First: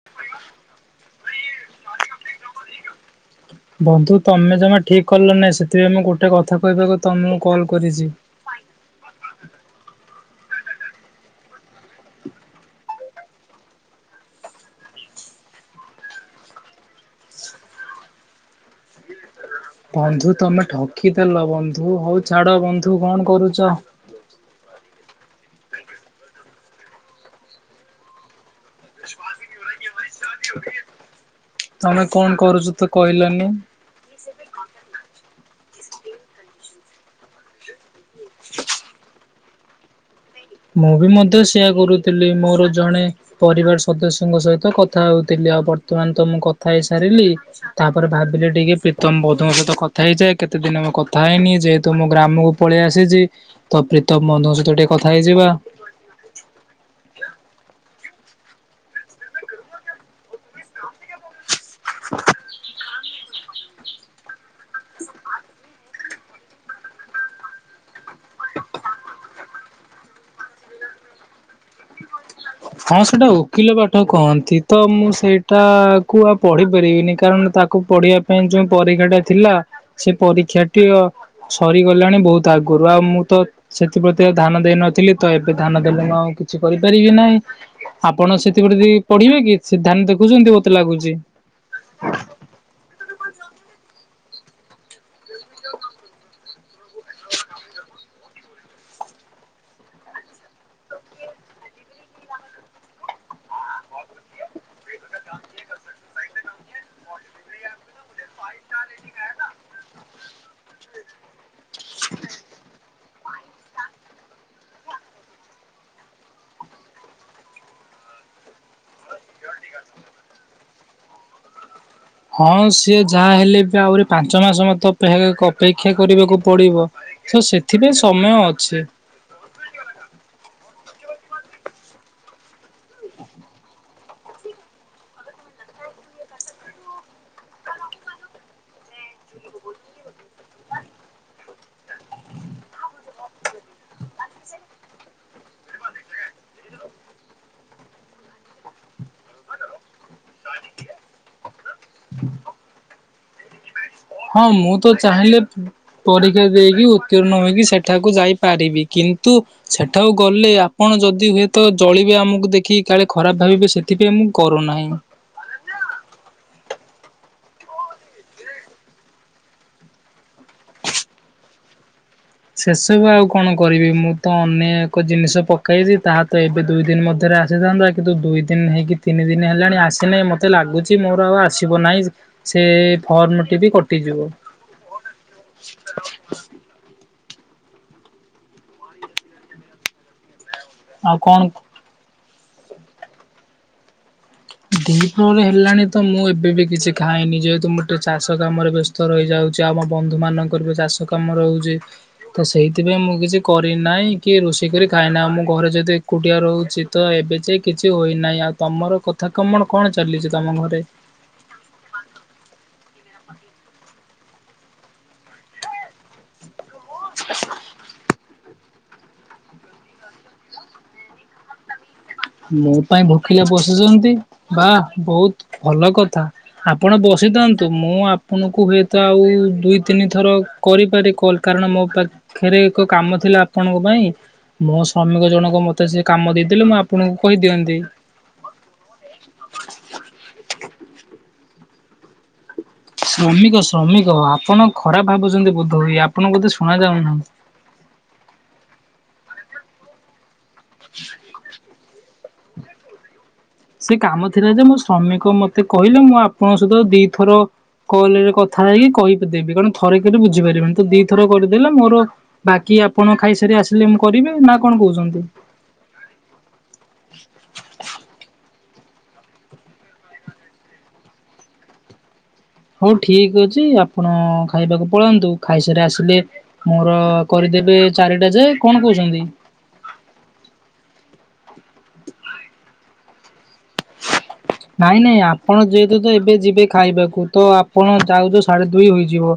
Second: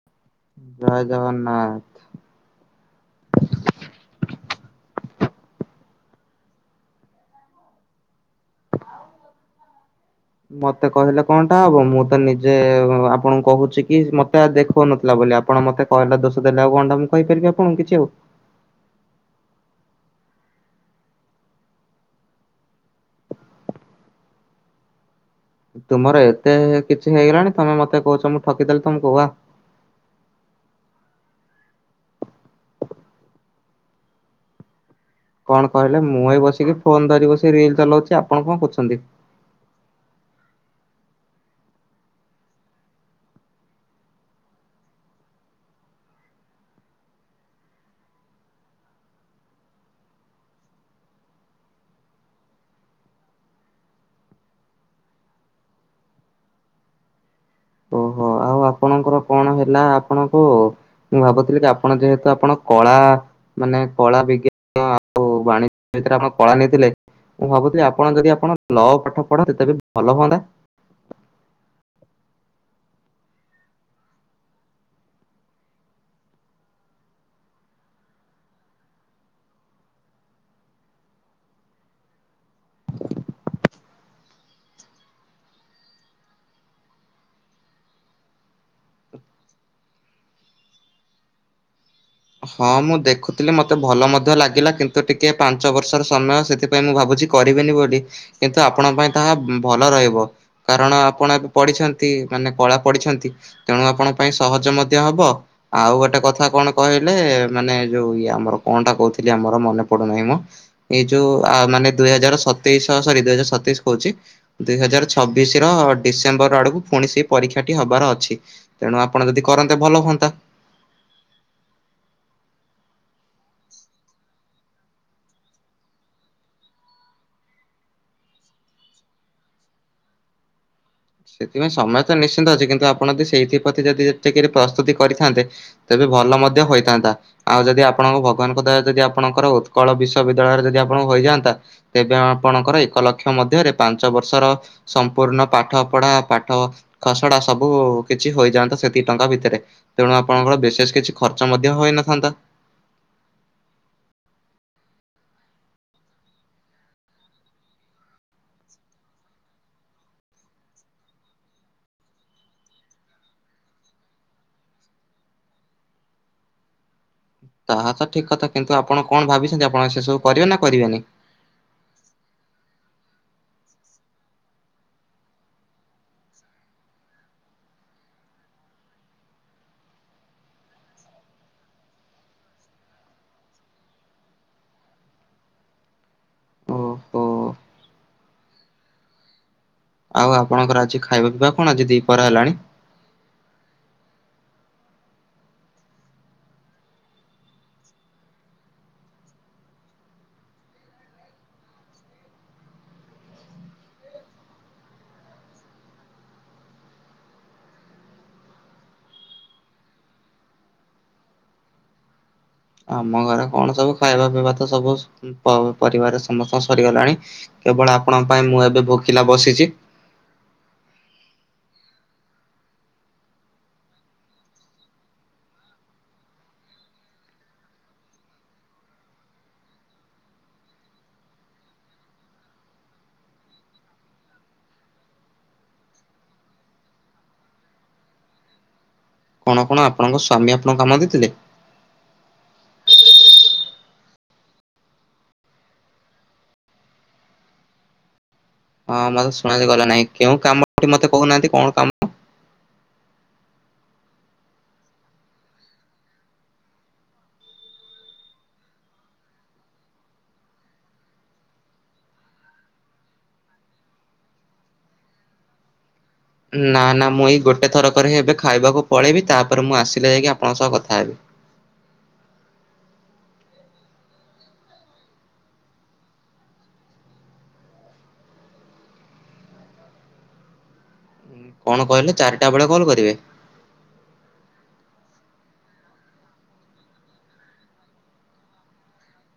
[inaudible] ଜୟ ଜଗନ୍ନାଥ ବନ୍ଧୁ ତମେ ଜମା ଠିକ୍ କଲ ନାହିଁ ସେଥିପାଇଁ ମୁଁ ଗୋଟେ କଥା କହିବାକୁ ତମକୁ କଲ୍ କରିଛି। ମତେ କହିଲେ କଣଟା ହବ ମୁଁ ତ ନିଜେ ଆପଣଙ୍କୁ କହୁଛି କି ମତେ ଦେଖାଉନଥିଲା ବୋଲି। ଆପଣ ମତେ କହିଲେ ଦୋଷ ଦେଲେ ଆଉ ଗଣ୍ଡା ମୁଁ କହିପାରିବି ଆପଣ କିଛି ଆଉ? ବନ୍ଧୁ ତମେ ଠକିଦେଲ ବନ୍ଧୁ। ହଉ ଛାଡ଼ ବନ୍ଧୁ କଣ କରୁଛ? ତୁମର ଏତେ କିଛି ହେଇଗଲାଣି ତମେ ମତେ କହୁଛ ମୁଁ ଠକିଦେଲି ତମକୂ, ୱାହ। [inaudible] ତମେ କଣ କରୁଛ ତୁ କହିଲନି? ସେ କ କଣ କହିଲେ ମୁଁ ହଇ ବସିକି ଫୋନ ଧରି ବସି ରିଲ ଚଲାଉଛି, ଆପଣ କଣ କହୁଛନ୍ତି? ମୁଁ ବି ମଧ୍ୟ ସେୟା କରୁଥିଲି। ମୋର ଜଣେ ପରିବାର ସଦସ୍ୟଙ୍କ ସହିତ କଥା ହଉଥିଲି ଆଉ ବର୍ତ୍ତମାନ ତ ମୁଁ କଥା ହେଇ ସାରିଲି। ତାପରେ ଭାବିଲେ ଟିକେ ପ୍ରୀତମ ବଧୁଙ୍କ ସହିତ କଥା ହେଇଯାଏ। କେତେ ଦିନ ମୁ କଥା ହେଇନି ଯେହେତୁ ମୁଁ ଗ୍ରାମକୁ ପଳେଇ ଆସିଛି ତ ପ୍ରୀତମ ବନ୍ଧୁଙ୍କ ସହିତ ଟିକେ କଥା ହେଇଯିବା। ଓହ ଆ ଆଉ ଆପଣଙ୍କର କଣ ହେଲା ଆପଣଙ୍କୁ ମୁଁ ଭାବୁଥିଲି କି ଆପଣ ଯେହେତୁ ଆପଣ କଳା ମାନେ କଳା ବିଜ୍ଞାନ ଆଉ ବାଣିଜ୍ୟ ଭିତରେ ଆପଣ କଳା ନେଇଥିଲେ। ମୁଁ ଭାବୁଥିଲି ଆପଣ ଯଦି ଆପଣ ଲ ପାଠ ପଢନ୍ତି ତେବେ ଭଲ ହୁଅନ୍ତା। ହଁ ସେଇଟା ଓକିଲ ପାଠ କହନ୍ତି ତ ମୁଁ ସେଇଟା କୁ ଆଉ ପଢି ପାରିବିନି। କାରଣ ତାକୁ ପଢିବା ପାଇଁ ଯୋଉ ପରୀକ୍ଷା ଟା ଥିଲା ସେ ପରୀକ୍ଷାଟି ସରିଗଲାଣି ବହୁତ ଆଗରୁ। ଆଉ ମୁଁ ତ ସେଥିପ୍ରତି ଆଉ ଧାନ ଦେଇନଥିଲି, ତ ଏବେ ଧାନ ଦେଲୁ ମୁଁ ଆଉ କିଛି କରିପାରିବି ନାହିଁ। ଆପଣ ସେଥି ଗୋଟେ ରେଇ ପଢ଼ିବେ କି ସେ ଧ୍ୟାନ୍ ଦେଖୁଚନ୍ତି ମତେ ଲାଗୁଚି। ହଁ ମୁଁ ଦେଖୁଥିଲି ମତେ ଭଲ ମଧ୍ୟ ଲାଗିଲା କିନ୍ତୁ ଟିକେ ପାଞ୍ଚ ବର୍ଷର ସମୟ ସେଥିପାଇଁ ମୁଁ ଭାବୁଚି କରିବିନି ବୋଲି କିନ୍ତୁ ଆପଣଙ୍କ ପାଇଁ ତାହା ଭଲ ରହିବ। କାରଣ ଆପଣ ଏବେ ପଢ଼ିଛନ୍ତି ମାନେ କଳା ପଢ଼ିଛନ୍ତି। ତେଣୁ ଆପଣଙ୍କ ପାଇଁ ସହଜ ମଧ୍ୟ ହବ ଆଉ ଗୋଟେ କଥା କଣ କହିଲେ ମାନେ ଯୋଉ ଇଏ ଆମର କଣଟା କହୁଥିଲି ଆମର ମନେ ପଡୁନେଇ ମ ଏଇ ଯୋଉ ଆ ମାନେ ଦୁଇ ହଜାର ସତେଇଶ ସରି ଦୁଇ ହଜାର ସତେଇଶ କହୁଚି ଦୁଇ ହଜାର ଛବିଶର ଡିସେମ୍ବର୍ ଆଡ଼ୁକୁ ଫୁଣି ସେଇ ପରୀକ୍ଷାଟି ହବାର ଅଛି। ତେଣୁ ଆପଣ ଯଦି କରନ୍ତେ ଭଲ ହୁଅନ୍ତା। ହଁ ସିଏ ଯାହା ହେଲେ ବି ଆହୁରି ପାଞ୍ଚ ମାସ ମତେ ଅପେକ୍ଷା କ ଅପେକ୍ଷା କରିବାକୁ ପଡ଼ିବ। ସ ସେଥିପାଇଁ ସମୟ ଅଛି। ସେଥିପାଇଁ ସମୟ ତ ନିଶ୍ଚିନ୍ତ ଅଛି କିନ୍ତୁ ଆପଣ ଦି ସେଇଥିପ୍ରତି ଯଦି ଯେତିକିରେ ପ୍ରସ୍ତୁତି କରିଥାନ୍ତେ ତେବେ ଭଲ ମଧ୍ୟ ହୋଇଥାନ୍ତା। ଆଉ ଯଦି ଆପଣଙ୍କ ଭଗବାନଙ୍କ ଦୟାରୁ ଯଦି ଆପଣଙ୍କର ଉତ୍କଳ ବିଶ୍ୱବିଦ୍ୟାଳୟରେ ଯଦି ଆପଣଙ୍କୁ ହୋଇଯାଆନ୍ତା ତେବେ ଆଉ ଆପଣଙ୍କର ଏକ ଲକ୍ଷ ମଧ୍ୟରେ ପାଞ୍ଚ ବର୍ଷର ସମ୍ପୂର୍ଣ୍ଣ ପାଠ ପଢ଼ା ପାଠ ଖସଡ଼ା ସବୁ କିଛି ହୋଇଯାଆନ୍ତା ସେତିକି ଟଙ୍କା ଭିତରେ। ତେଣୁ ଆପଣଙ୍କର ବିଶେଷ କିଛି ଖର୍ଚ୍ଚ ମଧ୍ୟ ହୋଇନଥାନ୍ତା। ହଁ ମୁଁ ତ ଚାହିଁଲେ ଉଁ ପରୀକ୍ଷା ଦେଇକି ଉତ୍ତୀର୍ଣ୍ଣ ହୋଇକି ସେଠାକୁ ଯାଇପାରିବି କିନ୍ତୁ ସେଠାକୁ ଗଲେ ଆପଣ ଯଦି ହୁଏତ ଜଳିବେ ଆମୁକୁ ଦେଖି କାଳେ ଖରାପ ଭାବିବେ ସେ ଥିପାଇଁ ମୁଁ କରୁନାହିଁ। ତାହା ତ ଠିକ୍ କଥା କିନ୍ତୁ ଆପଣ କଣ ଭାବିଛନ୍ତି ଆପଣ ସେ ସବୁ କରିବେ ନା କରିବେନି? ସେସବୁ ଆଉ କଣ କରିବି ମୁଁ ତ ଅନେକ ଜିନିଷ ପକାଇଚି ତାହା ତ ଏବେ ଦୁଇ ଦିନ ମଧ୍ୟରେ ଆସିଥାନ୍ତା। କିତୁ ଦୁଇ ଦିନ ହେଇକି ତିନି ଦିନି ହେଲାଣି ଆସିନେଇ ମତେ ଲାଗୁଚି ମୋର ଆଉ ଆସିବ ନାଇଁ। ସେ ଫର୍ମ ଟି ବି କଟିଯିବ। ଓହୋ। ଆଉ ଆପଣଙ୍କର ଆଜି ଖାଇବା ପିଇବା କଣ ଆଜି ଦିପଅର ହେଲାଣି? ଦିହି ପ୍ରହର ହେଲାଣି ତ ମୁଁ ଏବେ ବି କିଛି ଖାଇନି ଯେହେତୁ ମୁଁ ଟେ ଚାଷ କାମରେ ବ୍ୟସ୍ ତ ରହିଯାଉଚି ଆମ ବନ୍ଧୁମାନଙ୍କର ଚାଷ କାମ ରହୁଚି। ତ ସେହିତିପାଇଁ ମୁଁ କିଛି କରିନାହିଁ କି ରୋଷେଇ କରି ଖାଏନା ଆଉ ମୁଁ ଘରେ ଯଦି ଏକୁଟିଆ ରହୁଚି ତ ଏବେ ଯାଇ କିଛି ହୋଇନାହିଁ। ଆଉ ତମର କଥା କମଣ କଣ ଚାଲିଚି ତମ ଘରେ? ଆମ ଘରେ କଣ ସବୁ ଖାଇବା ପିଇବା ତ ସବୁ ସ୍ ପ ପରିବାର ସମସ୍ତଙ୍କ ସରିଗଲାଣି କେବଳ ଆପଣଙ୍କ ପାଇଁ ମୁଁ ଏବେ ଭୋକିଲା ବସିଚି। ମୋ ପାଇଁ ଭୋକିଲା ବସୁଚନ୍ତି ବା ବହୁତ ଭଲ କଥା। ଆପଣ ବସିଥାନ୍ତୁ ମୁଁ ଆପଣଙ୍କୁ ହୁଏତ ଆଉ ଦୁଇ ତିନି ଥର କରିପାରେ କଲ୍ କାରଣ ମୋ ପାଖେରେ ଏକ କାମ ଥିଲା ଆପଣଙ୍କ ପାଇଁ। ମୋ ଶ୍ରମିକ ଜଣକ ମତେ ସେ କାମ ଦେଇଥିଲେ ମୁଁ ଆପଣଙ୍କୁ କହିଦିଅନ୍ତି। କଣ କଣ ଆପଣଙ୍କ ସ୍ଵାମୀ ଆପଣ କାମ ଦେଇଥିଲେ? ଶ୍ରମିକ ଶ୍ରମିକ ଆପଣ ଖରାପ ଭାବୁଛନ୍ତି ବୋଧ ହୁଏ ଆପଣ କୋଧେ ଶୁଣା ଯାଉନାହିଁ। ହଁ ମତେ ଶୁଣା ଯେ ଗଲା ନାହିଁ କେଉଁ କାମ ଟି ମତେ କହୁନାହାନ୍ତି କଣ କାମ? ସେ କାମ ଥିଲା ଯେ ମୋ ଶ୍ରମିକ ମତେ କହିଲେ ମୁଁ ଆପଣଙ୍କ ସହିତ ଦିଥର କଲ୍ ରେ କଥା ହେଇକି କହି ଦେବି କାରଣ ଖରେ କେବେ ବୁଝିପାରିବନି ତ ଦିଥର କରିଦେଲେ ମୋର ବାକି ଆପଣ ଖାଇସାରି ଆସିଲେ ମୁ କରିବେ ନାଁ କଣ କହୁଚନ୍ତି? ଉଁ ନା ନା ମୁଁ ଏଇ ଗୋଟେ ଥର କରି ହେବେ ଖାଇବାକୁ ପଳେଇବି ତାପରେ ମୁଁ ଆସିଲେ ଯାଇକି ଆପଣଙ୍କ ସହ କଥା ହେବି। ହଉ ଠିକ୍ ଅଛି ଆପଣ ଖାଇବାକୁ ପଳାନ୍ତୁ ଖାଇସାରି ଆସିଲେ ମୋର କରିଦେବେ ଚାରିଟା ଯେ କଣ କହୁଛନ୍ତି? କଣ କହିଲେ ଚାରିଟା ବେଳେ କଲ୍ କରିବେ? ନାଇଁ ନାଇଁ ଆପଣ ଯେହେତୁ ତ ଏବେ ଯିବେ ଖାଇବାକୁ ତ ଆପଣ ଯାଉ ଯାଉ ସାଢ଼େ ଦୁଇ ହୋଇଯିବ।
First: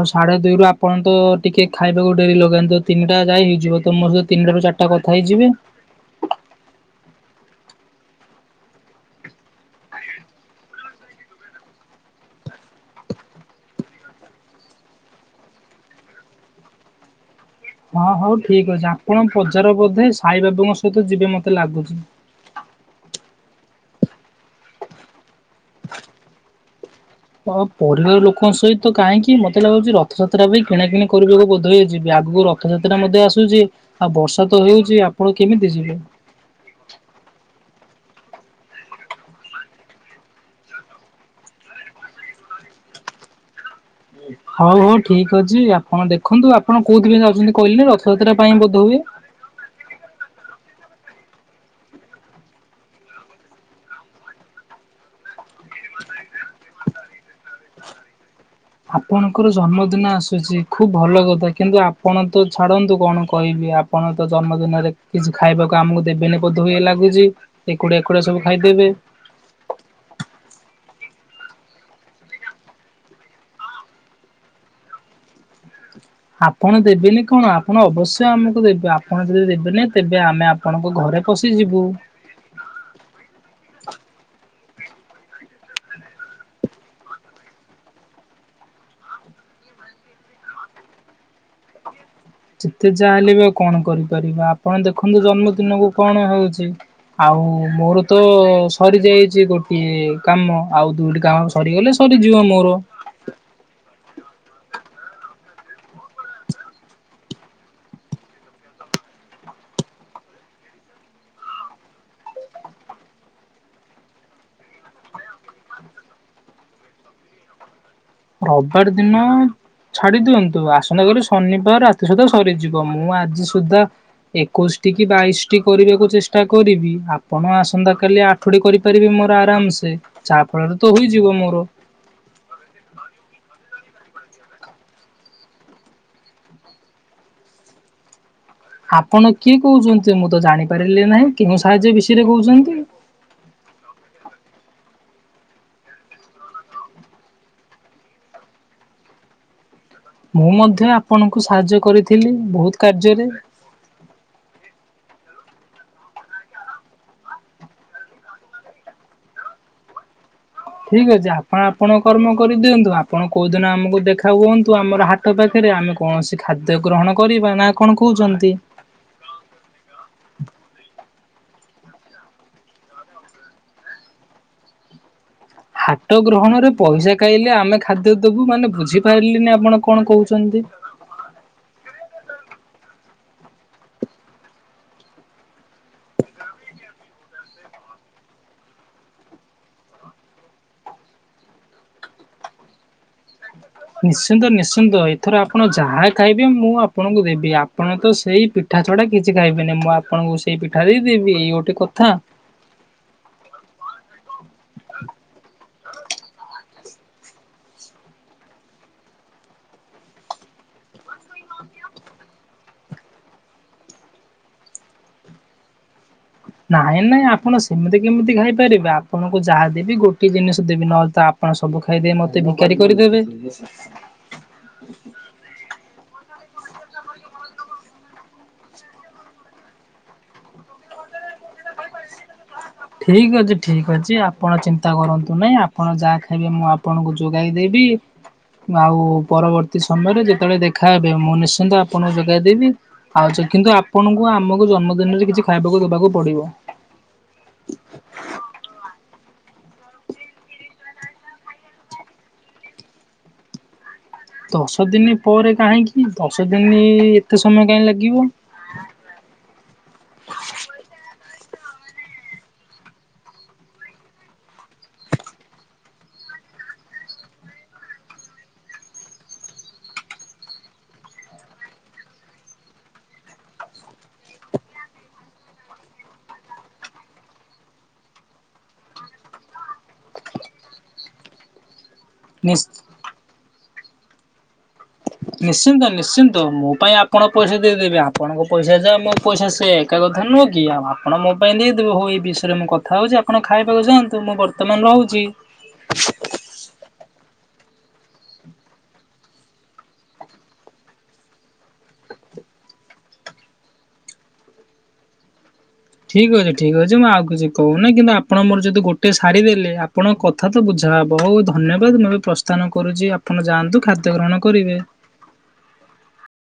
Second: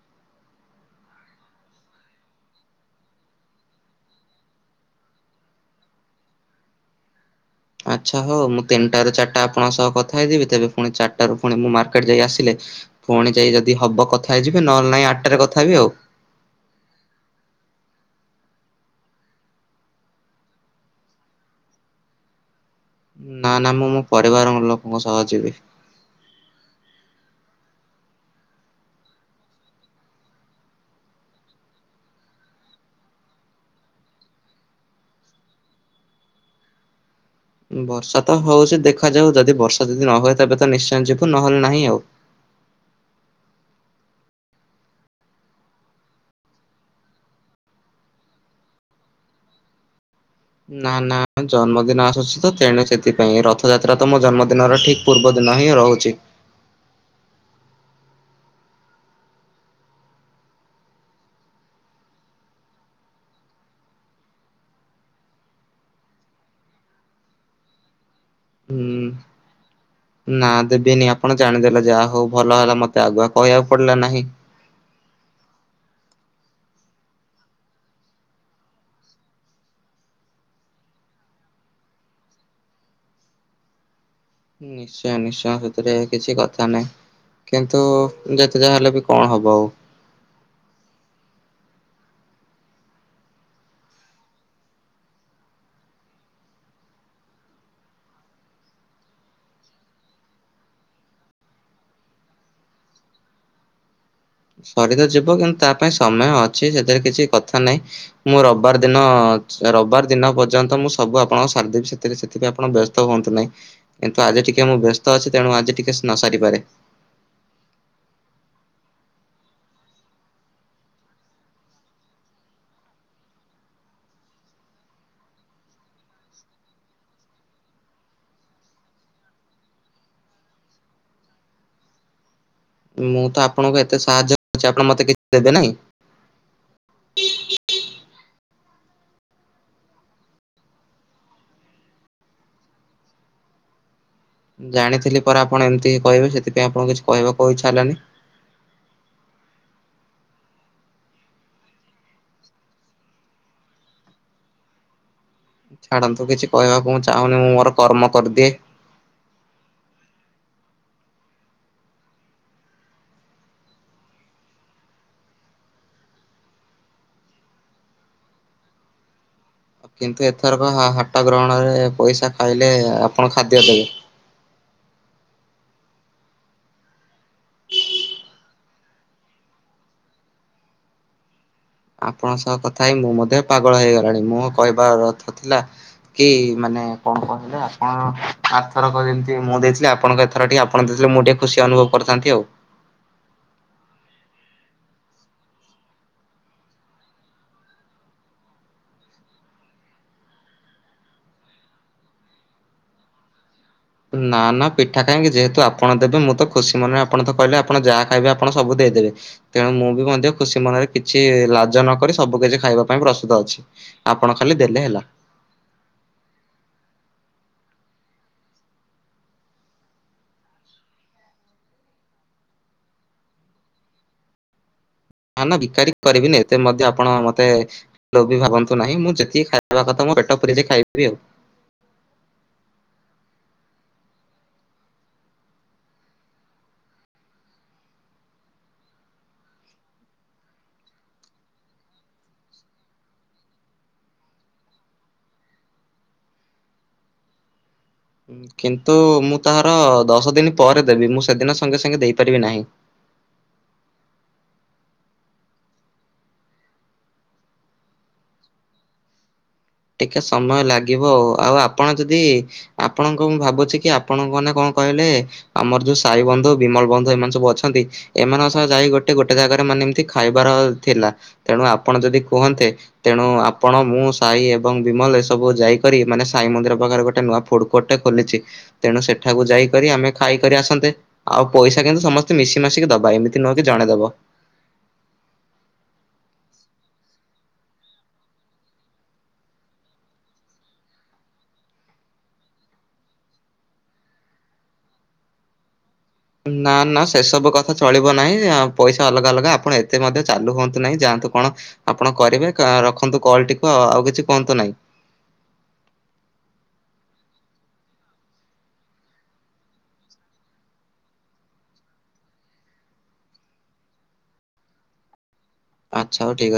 ଆଉ ସାଢ଼େ ଦୁଇରୁ ଆପଣ ତ ଟିକେ ଖାଇବାକୁ ଡେରି ଲଗାନ୍ ଯ ତିନଟା ଯାଇ ହେଇଯିବ ତ ମୋର ସେ ତିନଟାରୁ ଚା ଟା କଥା ହେଇଯିବେ। ଆଚ୍ଛା ହଉ ମୁଁ ତିନିଟାରୁ ଚାରଟା ଆପଣଙ୍କ ସହ କଥା ହେଇଯିବି ତେବେ ପୁଣି ଚାରଟାରୁୁ ପୁଣି ମୁଁ ମାର୍କେଟ୍ ଯାଇ ଆସିଲେ ପୁଣି ଯାଇ ଯଦି ହବ କଥା ହେଇଯିବେ ନହେଲେ ନାଇଁ ଆଠଟାରେ କଥା ହେବି ଆଉ। ହଁ ହଉ ଠିକ ଅଛି। ଆପଣ ବଜାର ବୋଧେ ସାଇ ବାବୁଙ୍କ ସହିତ ଯିବେ ମତେ ଲାଗୁଛି। ନା ନା ମୁଁ ମୋ ପରିବାର ଲୋକଙ୍କ ସହ ଯିବି। ଅ ପରିବାର ଲୋକଙ୍କ ସହିତ କାହିଁକି ମତେ ଲାଗୁଛି। ରଥଯାତ୍ରା ପାଇଁ କିଣାକିଣି କରିବାକୁ ବୋଧେ ହେଇଯିବ ଆଗକୁ ରଥଯାତ୍ରା ମଧ୍ୟ ଆସୁଛି ଆଉ ବର୍ଷା ତ ହେଉଛି ଆପଣ କେମିତି ଯିବେ? ବର୍ଷା ତ ହଉଛି ଦେଖାଯାଉ ଯଦି ବର୍ଷା ଯଦି ନ ହୁଏ ତେବେ ତ ନିଶ୍ଚୟ ଯିବୁ ନହେଲେ ନାହିଁ ଆଉ। ହଉ ହଉ ଠିକ୍ ଅଛି ଆପଣ ଦେଖନ୍ତୁ ଆପଣ କୋଉଥିପାଇଁ ଯାଉଛନ୍ତି। କହିଲେ ରଥଯାତ୍ରା ପାଇଁ ବୋଧ ହୁଏ। ନା ନା ଜନ୍ମଦିନ ଆସୁଛି ତେଣୁ ସେଥିପାଇଁ ରଥଯାତ୍ରା ତ ମୋ ଜନ୍ମଦିନର ଠିକ ପୂର୍ବଦିନ ହିଁ ରହୁଛି। ଆପଣଙ୍କର ଜନ୍ମଦିନ ଆସୁଛି ଖୁବ ଭଲ କଥା କିନ୍ତୁ ଆପଣ ତ ଛାଡନ୍ତୁ କଣ କହିବି। ପଣ ତ ଜନ୍ମଦିନରେ କିଛି ଖାଇବାକୁ ଆମକୁ ଦେବେନି ବୋଦ ହୁଏ ଲାଗୁଛି। ଏକୁଡିଆ ଏକୁଡିଆ ସବୁ ହୁଁ ଖାଇଦେବେ। ନା ଦେବିନି ଆପଣ ଜାଣିଦେଲେ ଯାହା ହଉ ଭଲ ହେଲା ମତେ ଆଗୁଆ କହିବାକୁ ପଡିଲା ନାହିଁ। ଆପଣ ଦେବେନି କଣ ଆପଣ ଅବଶ୍ୟ ଆମକୁ ଦେବେେ ଆପଣ ଯଦି ଦେବେନି ତେବେ ଆମେ ଆପଣଙ୍କ ଘରେ ପଶିଯିବୁ। ନିଶ୍ଚୟ ନିଶ୍ଚୟ ସେଥିରେ କିଛି କଥା ନାହିଁ। କିନ୍ତୁ ଯେତେ ଯାହା ହେଲେ ବି ଓ ହେବ ଆଉ। ଯେତେ ଯାହା ହେଲେ ବି ଆଉ କଣ କରିପାରିବା ଆପଣ ଦେଖନ୍ତୁ ଜନ୍ମଦିନକୁ କଣ ହଉଛି। ଆଉ ମୋର ତ ସରି ଯାଇଛି। ଗୋଟିଏ କାମ ଆଉ ଦୁଇଟି କାମ ସରିଗଲେ ସରିଯିବ ମୋର। ସରି ତ ଯିବ କିନ୍ତୁ ତା ପାଇଁ ସମୟ ଅଛି ସେଥିରେ କିଛି କଥା ନାହିଁ। ମୁଁ ରବିବାର ଦିନ ରବିବାର ଦିନ ପର୍ଯ୍ୟନ୍ତ ମୁଁ ସବୁ ଆପଣଙ୍କ ସାରିଦେବି ସେଥିରେ ସେଥିପାଇଁ ଆପଣ ବ୍ୟସ୍ତ ହୁଅନ୍ତୁ ନାହିଁ କିନ୍ତୁ ଆଜି ଟିକେ ମୁଁ ବ୍ୟସ୍ତ ଅଛି ତେଣୁ ଆଜି ଟିକେ ନ ସାରିପାରେ। ରବିବାର ଦିନ ଛାଡି ଦିଅନ୍ତୁ। ଆସନ୍ତା କଲି ଶନିବାର ରାତି ସୁଦ୍ଧା ସରିଯିବ ମୁଁ ଆଜି ସୁଦ୍ଧା ଏକୋଇଶଟି କି ବାଇଶ ଟି କରିବାକୁ ଚେଷ୍ଟା କରିବି। ଆପଣ ଆସନ୍ତାକାଲି ଆଠ ଠୁ କରିପାରିବି ମୋର ଆରାମ ସେେ ଯାହା ଫଳରେ ତ ହେଇଯିବ ମୋର। ମୁଁ ତ ଆପଣଙ୍କୁ ଏତେ ସାହାଯ୍ୟ କରୁଛି ଆପଣ ମତେ କିଛି ଦେବେ ନହିଁ। ଆପଣ କିଏ କହୁଛନ୍ତି ମୁଁ ତ ଜାଣିପାରିଲି ନାହିଁ କେଉଁ ସାହାଯ୍ୟ ବିଷୟରେ କହୁଛନ୍ତି। ଜାଣିଥିଲି ପରା ଆପଣ ଏମିତି କହିବେ ସେଥିପାଇଁ ଆଣ କିଛି କହିବାକୁ ଇଚ୍ଛା ହେଲାନି। ମୁଁ ମଧ୍ୟ ଆପଣଙ୍କୁ ସାହାଯ୍ୟ କରିଥିଲି ବହୁତ କାର୍ଯ୍ୟରେ। ଛାଡନ୍ତୁ କିଛି କହିବାକୁ ମୁଁ ଚାହୁଁନି ମୁଁ ମୋର କର୍ମ କରିଦିଏ। ଠିକ ଅଛି ଆପଣ ଆପଣ କର୍ମ କରିଦିଅନ୍ତୁ ଆପଣ କୋଉଦିନ ଆମକୁ ଦେଖା ହୁଅନ୍ତୁ ଆମର ହା ପାଖରେ ଆମେ କୌଣସି ଖାଦ୍ୟ ଗ୍ରହଣ କରିବା ନା କଣ କହୁଛନ୍ତି? କିନ୍ତୁ ଏଥରକ ହାଟ ଗ୍ରହଣରେ ପଇସା ଖାଇଲେ ଆପଣ ଖାଦ୍ୟ ଦେବେ। ହାଟ ଗ୍ରହଣରେ ପଇସା ଖାଇଲେ ଆମେ ଖାଦ୍ୟ ଦବୁ ମାନେ ବୁଝିପାରିଲିନି ଆପଣ କଣ କହୁଛନ୍ତି। ଆପଣଙ୍କ ସହ କଥା ହେଇ ମୁଁ ମଧ୍ୟ ପାଗଳ ହେଇଗଲାଣି ମୋ କହିବାର ଅର୍ଥ ଥିଲା କି ମାନେ କଣ କଥିଲେ ଆପଣ ଆରଥର କ ଯେମତି ମୁଁ ଦେଇଥିଲି ଆପଣଙ୍କ ର ଟିକ ଆପଣ ଦେଥିଲେ ମୁ ଟିକେ ଖୁସି ଅନୁଭବ କରିଥାନ୍ତି ଆଉ। ନିଶ୍ଚିନ୍ତ ନିଶ୍ଚିନ୍ତ ଏଥର ଆପଣ ଯାହା ଖାଇବେ ମୁଁ ଆପଣଙ୍କୁ ଦେବି ଆପଣ ତ ସେଇ ପି ପିଠା ଚଢା କିଛି ଖାଇବିନି ମୁଁ ଆପଣଙ୍କୁ ସେଇ ପିଠା ଦେଇଦେବି ଇଏ ଗୋଟେ କଥା। ନା ନା ପିଠା କାହିଁକି ଯେହେତୁ ଆପଣ ଦେବେ ମୁଁ ତ ଖୁସି ମନେରେ ଆପଣ ତ କହିଲେ ଆପଣ ଯାହା ଖାଇବେ ଆପଣ ସବୁ ଦେଇଦେବେ ତେଣୁ ମୁଁ ବି ମଧ୍ୟ ଖୁସି ମନରେ କିଛି ଲାଜ ନକରି ସବୁ କିଛି ଖାଇବା ପାଇଁ ପ୍ରସ୍ତୁତ ଅଛି। ଆପଣ ଖାଲି ଦେଲେ ହେଲା। ନାଇଁ ନାଇଁ ଆପଣ ସେମିତି କେମିତି ଖାଇପାରିବେ ଆପଣଙ୍କୁ ଯାହା ଦେବି ଗୋଟେ ଜିନିଷ ଦେବି ନହେଲେ ତ ଆପଣ ସବୁ ଖାଇଦେବେ ମତେ ଭିକାରୀ କରିଦେବେ। ନା ନା ବିକାରୀ କରିବିନି ଏତେ ମଧ୍ୟ ଆପଣ ମତେ ଲୋ ବି ଭାବୁ ନାହିଁ ଯେତିକି ଖାଇବା କଥା ପେଟ ପୁରେଇ ଖାଇଦେବୀ ଆଉ। ଠିକ୍ ଅଛି ଠିକ୍ ଅଛି ଆପଣ ଚିନ୍ତା କରନ୍ତୁ ନାହିଁ। ଆପଣ ଯାହା ଖାଇବେ ମୁଁ ଆପ୍ ଆପଣଙ୍କୁ ଯୋଗାଇଦବି। ଆଉ ପରବର୍ତ୍ତୀ ସମୟରେ ଯେତେବେଳେ ଦେଖାହବେ ମୁଁ ନିଶ୍ଚିନ୍ତ ଆପଣଙ୍କୁ ଯୋଗାଇଦବି। ଆଉଚେ କିନ୍ତୁ ଆପଣଙ୍କୁ ଆମକୁ ଜନ୍ମଦିନରେ କିଛି ଖାଇବାକୁ ଦେବାକୁ ପଡିବ। କିନ୍ତୁ ମୁଁ ତାହାର ଦଶ ଦିନ ପରେ ଦେବି ମୁଁ ସେଦିନ ସଙ୍ଗେ ସଙ୍ଗେ ଦେଇପାରିବି ନାହିଁ। ଦଶ ଦିନି ପରେ କାହିଁକି ଦଶ ଦିନି ଏତେ ସମୟ କାହିଁ ଲାଗିବ? ଟିକେ ସମୟ ଲାଗିବ ଆଉ ଆପଣ ଯଦି ଆପଣଙ୍କୁ ମୁଁ ଭାବୁଛି କି ଆପଣଙ୍କ ମାନେ କଣ କହିଲେ? ଆମର ଯୋଉ ସାଇ ବନ୍ଧୁ ବିମଳ ବନ୍ଧୁ ଏମାନେ ସବୁ ଅଛନ୍ତି ଏମାନଙ୍କ ସହ ଯାଇ ଗୋଟେ ଗୋଟେ ଜାଗାରେ ମାନେ ଏମିତି ଖାଇବାର ଥିଲା। ତେଣୁ ଆପଣ ଯଦି କୁହନ୍ତେ ତେଣୁ ଆପଣ ମୁଁ ସାଇ ଏବଂ ବିମଲ ଏ ସବୁ ଯାଇକରି ମାନେ ସାଇ ମନ୍ଦିର ପାଖରେ ଗୋଟେ ନୂଆ ଫୁଡ କୋର୍ଟଟେ ଖୋଲିଚି। ତେଣୁ ସେଠାକୁ ଯାଇକରି ଆମେ ଖାଇକରି ଆସନ୍ତେ। ଆଉ ପଇସା କିନ୍ତୁ ସମସ୍ତ୍ ସ୍ତେ ନିଶ୍ଚ ମିଶିମାଶିକି ଦବା ଏମିତି ନୁହଁ କି ଜଣେ ଦବ। ନିଶ୍ଚିନ୍ତ ନିଶ୍ଚିନ୍ତ ମୋ ପାଇଁ ଆପଣ ପଇସା ଦେଇଦେବେ। ଆପଣଙ୍କ ପଇସା ଯାହା ମୋ ପଇସା ସେକ୍। ଏକା କଥା ନୁହେଁ କି ଆପଣ ମୋ ପାଇଁ ଦେଇବେ ହଉ ଏଇ ବିଷୟରେ ମୁଁ କଥା ହେଉଛି ଆପଣ ଖାଇବାକୁ ଯାଆନ୍ତୁ ମୁଁ କରୁ ତମମାନେ ରହୁଚି। ନା ନା ସେସବୁ କଥା ଚଳିବ ନାହିଁ। ପଇସା ଅଲଗା ଅଲଗା ଆପଣ ଏତେ ମଧ୍ୟ ଚାଲୁ ହୁଅନ୍ତୁ ନାହିଁ। ଯାଆନ୍ତୁ କଣ? ଆପଣ କରିବେ ରଖନ୍ତୁ କଲ୍ ଟିକୁ ଆଉ କିଛି କୁହନ୍ତୁ ନାହିଁ। ଠିକ୍ ଅଛି ଠିକ୍ ଅଛି ମୁଁ ଆଉ କିଛି କହୁ ନାଇ କିନ୍ତୁ ଆପଣ ମୋର ଯଦି ଗୋଟେ ଶାଡୀ ଦେଲେ ଆପଣ କ କଥା ତ ବୁଝାହବ। ହଉ ଧନ୍ୟବାଦ। ମୁଁ ପ୍ରସ୍ଥାନ କରୁଛି ଆପଣ ଯାଆନ୍ତୁ ଖାଦ୍ୟ ଗ୍ରହଣ କରିବେ। ଆଛା ହଉ ଠିକ୍ ଅଛି।